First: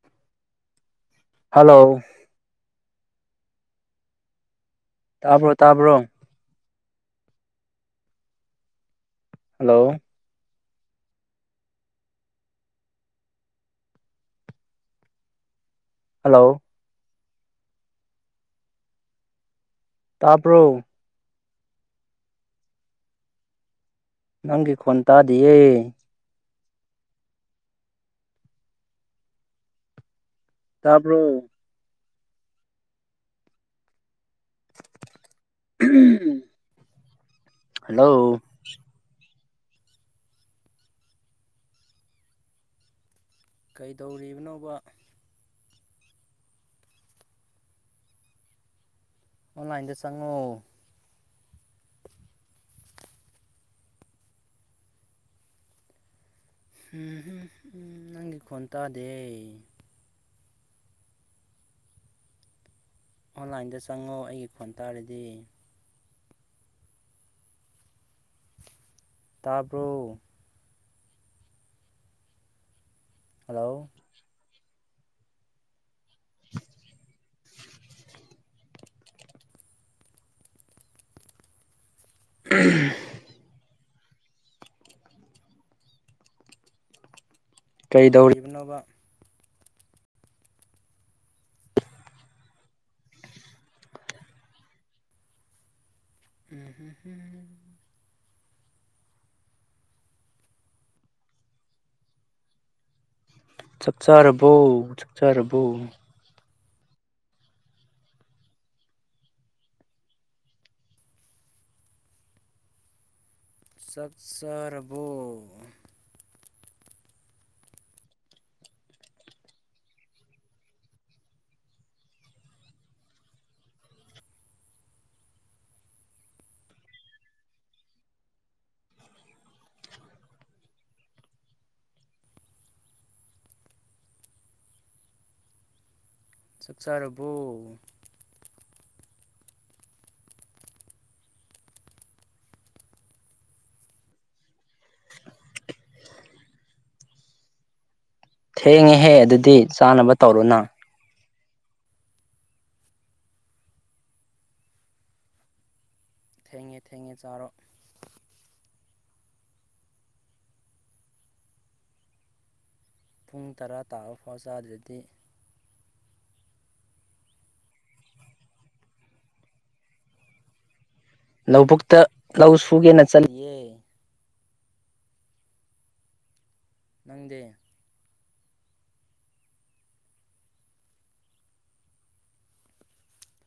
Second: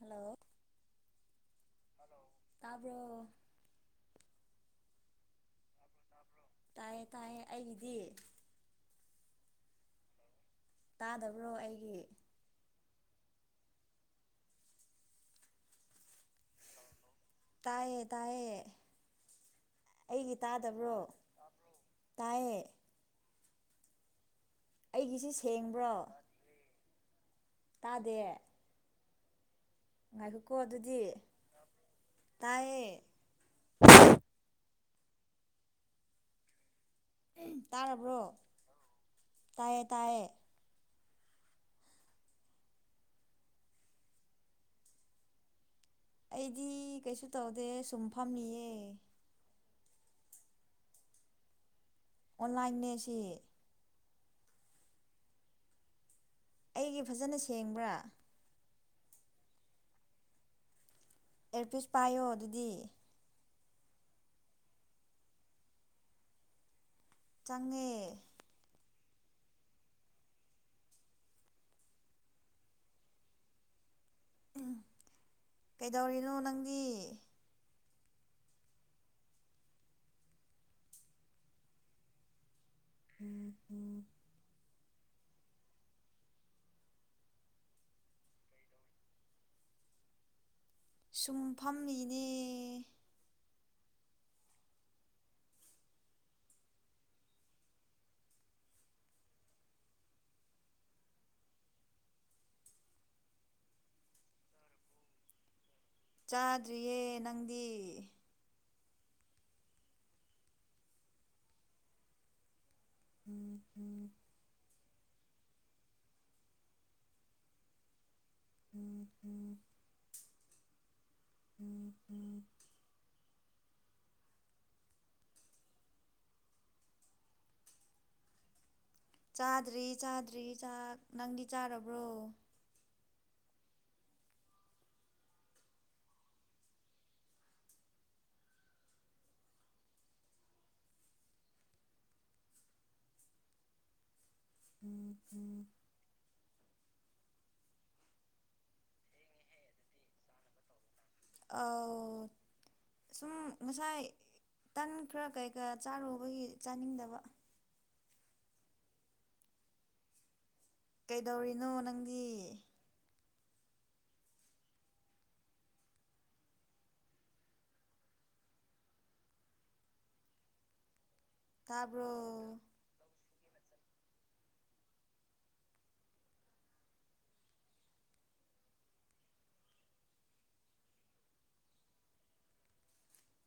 hello hello ꯇꯥꯕ꯭ꯔ‌ꯣ ꯇꯥꯕ꯭ꯔꯣ ꯇꯥꯕ꯭ꯔꯣ ꯇꯥꯏꯌꯦ ꯇꯥꯏꯌꯦ ꯑꯩꯒꯤꯗꯤ ꯍꯜꯂꯣ ꯇꯥꯗꯕ꯭ꯔꯣ ꯑꯩꯒꯤ ꯍꯜꯂꯣ ꯇꯥꯏꯌꯦ ꯇꯥꯏꯌꯦ ꯑꯩꯒꯤ ꯇꯥꯕ꯭ꯔꯣ ꯇꯥꯗꯕ꯭ꯔꯣ ꯇꯥꯏꯌꯦ ꯅꯪꯒꯤ ꯈꯣꯟ ꯑꯩꯒꯤꯁꯤ ꯇꯥꯗꯤꯌꯦ ꯁꯦꯡꯕ꯭ꯔꯣ ꯇꯥꯗꯦ ꯉꯥꯏꯈꯣꯀꯣ ꯑꯗꯨꯗꯤ ꯇꯥꯕ꯭ꯔꯣ ꯇꯥꯏꯌꯦ ꯎꯝ ꯎꯝ ꯇꯥꯔꯕ꯭ꯔꯣ ꯇꯥꯏꯌꯦ ꯇꯥꯏꯌꯦ ꯀꯩꯗꯧꯔꯤꯕꯅꯣꯕ ꯑꯩꯗꯤ ꯀꯩꯁꯨ ꯇꯧꯗꯦ ꯁꯨꯝ ꯐꯝꯃꯤꯌꯦ ꯑꯣꯟꯂꯥꯏꯟꯗ ꯆꯪꯉꯣ ꯑꯣꯟꯂꯥꯏꯟꯅꯦ ꯁꯤ ꯑꯩꯒꯤ ꯐꯖꯅ ꯁꯦꯡꯕ꯭ꯔꯥ ꯅꯪꯒꯤ ꯈꯣꯟ ꯇꯥꯗꯦ ꯑꯦꯌꯔꯄꯤꯁ ꯄꯥꯏꯌꯣ ꯑꯗꯨꯗꯤ ꯑꯣꯟꯂꯥꯏꯟꯗ ꯆꯪꯉꯣ ꯑꯩꯒꯤ ꯈ‌ꯣꯟ ꯇꯥꯔꯗꯤ ꯆꯪꯉꯦ ꯇꯥꯔꯕꯣ ꯍꯜꯂꯣ ꯎꯝ ꯀꯩꯗꯧꯔꯤꯅꯣ ꯅꯪꯗꯤ ꯎꯝ ꯎꯝ ꯎꯝ ꯀꯩꯗꯧꯔꯤꯅꯣꯕ ꯁꯨꯝ ꯐꯝꯃꯤꯅꯦ [inaudible] ꯆꯥꯛ ꯆꯥꯔꯕꯣ ꯆꯥꯛ ꯆꯥꯔꯕꯣ ꯆꯥꯗ꯭ꯔꯤꯌꯦ ꯅꯪꯗꯤ ꯎꯝ ꯆꯥꯛ ꯆꯥꯔꯕꫭ [inaudible] ꯎ [inaudible] ꯆꯥꯗ꯭ꯔꯤ ꯆꯥꯗ꯭ꯔꯤ ꯆꯥꯛ ꯅꯪꯗꯤ ꯆꯥꯔꯕ꯭ꯔꯣ ꯆꯥꯛ ꯆꯥꯔꯕꯣ [inaudible] ꯊꯦꯡꯉꯦꯍꯦ ꯑꯗꯨꯗꯤ ꯆꯥꯅꯕ ꯇꯧꯔꫭꯅ ꯑꯧ ꯁꯨꯝ ꯉꯁꯥꯏ ꯇꯟ ꯈꯔ ꯀꯩ ꯀꯌꯥ ꯆꯥꯔꯨꯕꯒꯤ ꯊꯦꯡꯉꯦ ꯊꯦꯡꯉꯦ ꯆꯥꯅꯤꯡꯗꯕ ꯆꯥꯔꯣ ꯀꯩꯗꯧꯔꯤꯅꯣ ꯅꯪꯗꯤ ꯄꯨꯡ ꯇꯔꯥ ꯇꯥꯔꯐꯥꯎ ꯆꯥꯗꯔꯗꯤ ꯂꯧꯕꯨꯛꯇ ꯇꯥꯕ꯭ꯔꯣ ꯂꯧ ꯁꯨꯒꯦꯅ ꯆꯠꯂꯤꯌꯦ ꯅꯪꯗꯤ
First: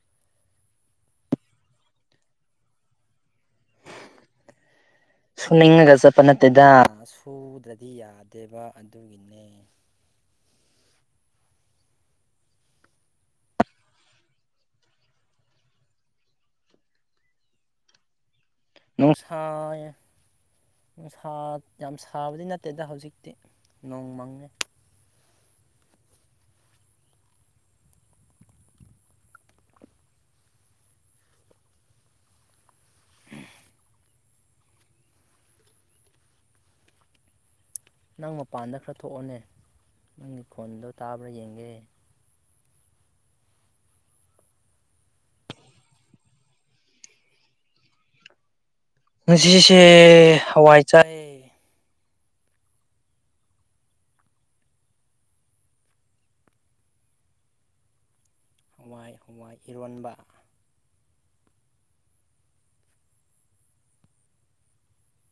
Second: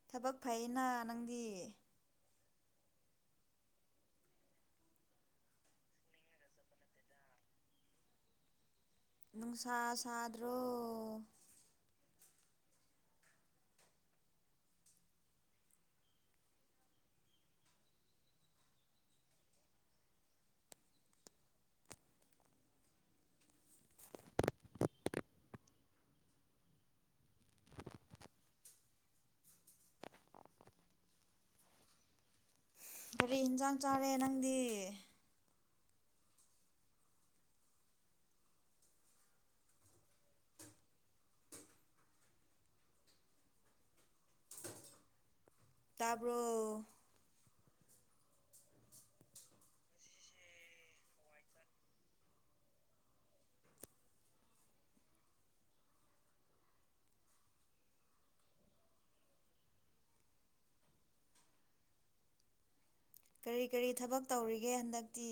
ꯊꯕꯛ ꯐꯩꯅ ꯅꯪꯗꯤ ꯁꯨꯅꯤꯡꯉꯒ ꯆꯠꯄ ꯅꯠꯇꯦꯗ ꯁꯨꯗ꯭ꯔꯗꯤ ꯌꯥꯗꯦꯕ ꯑꯗꯨꯒꯤꯅꯤ ꯅꯨꯡꯁꯥ ꯁꯥꯗ꯭ꯔꯣ ꯅꯨꯡꯁꯥꯏ ꯅꯨꯡ ꯁꯥ ꯌꯥꯝ ꯁꯥꯕꯗꯤ ꯅꯠꯇꯦꯗ ꯍꯧꯖꯤꯛꯇꯤ ꯅꯣꯡ ꯃꯪꯉꯦ [inaudible] ꯀꯔꯤ ꯏꯟꯁꯥꯡ ꯆꯥꯔꯦ ꯅꯪꯗꯤ ꯅꯪ ꯃꯄꯥꯟꯗ ꯈꯔ ꯊꯣꯛꯑꫭꯅꯦ ꯅꯪꯒꯤ ꯈꫭꯟꯗꯣ ꯇꯥꯕ꯭ꯔꯥ ꯌꯦꯡꯒꯦ ꯇꯥꯕꯔꫭ ꯉꯁꯤꯁꯦ ꯍꯋꯥꯏ ꯆꯥꯌꯦ ꯍꯨꯋꯥꯏ ꯍꯨꯋꯥꯏ ꯏꯔꯣꯟꯕ ꯀꯔꯤ ꯀꯔꯤ ꯊꯕꯛ ꯇꯧꯔꯤꯒꯦ ꯍꯟꯗꯛꯇꯤ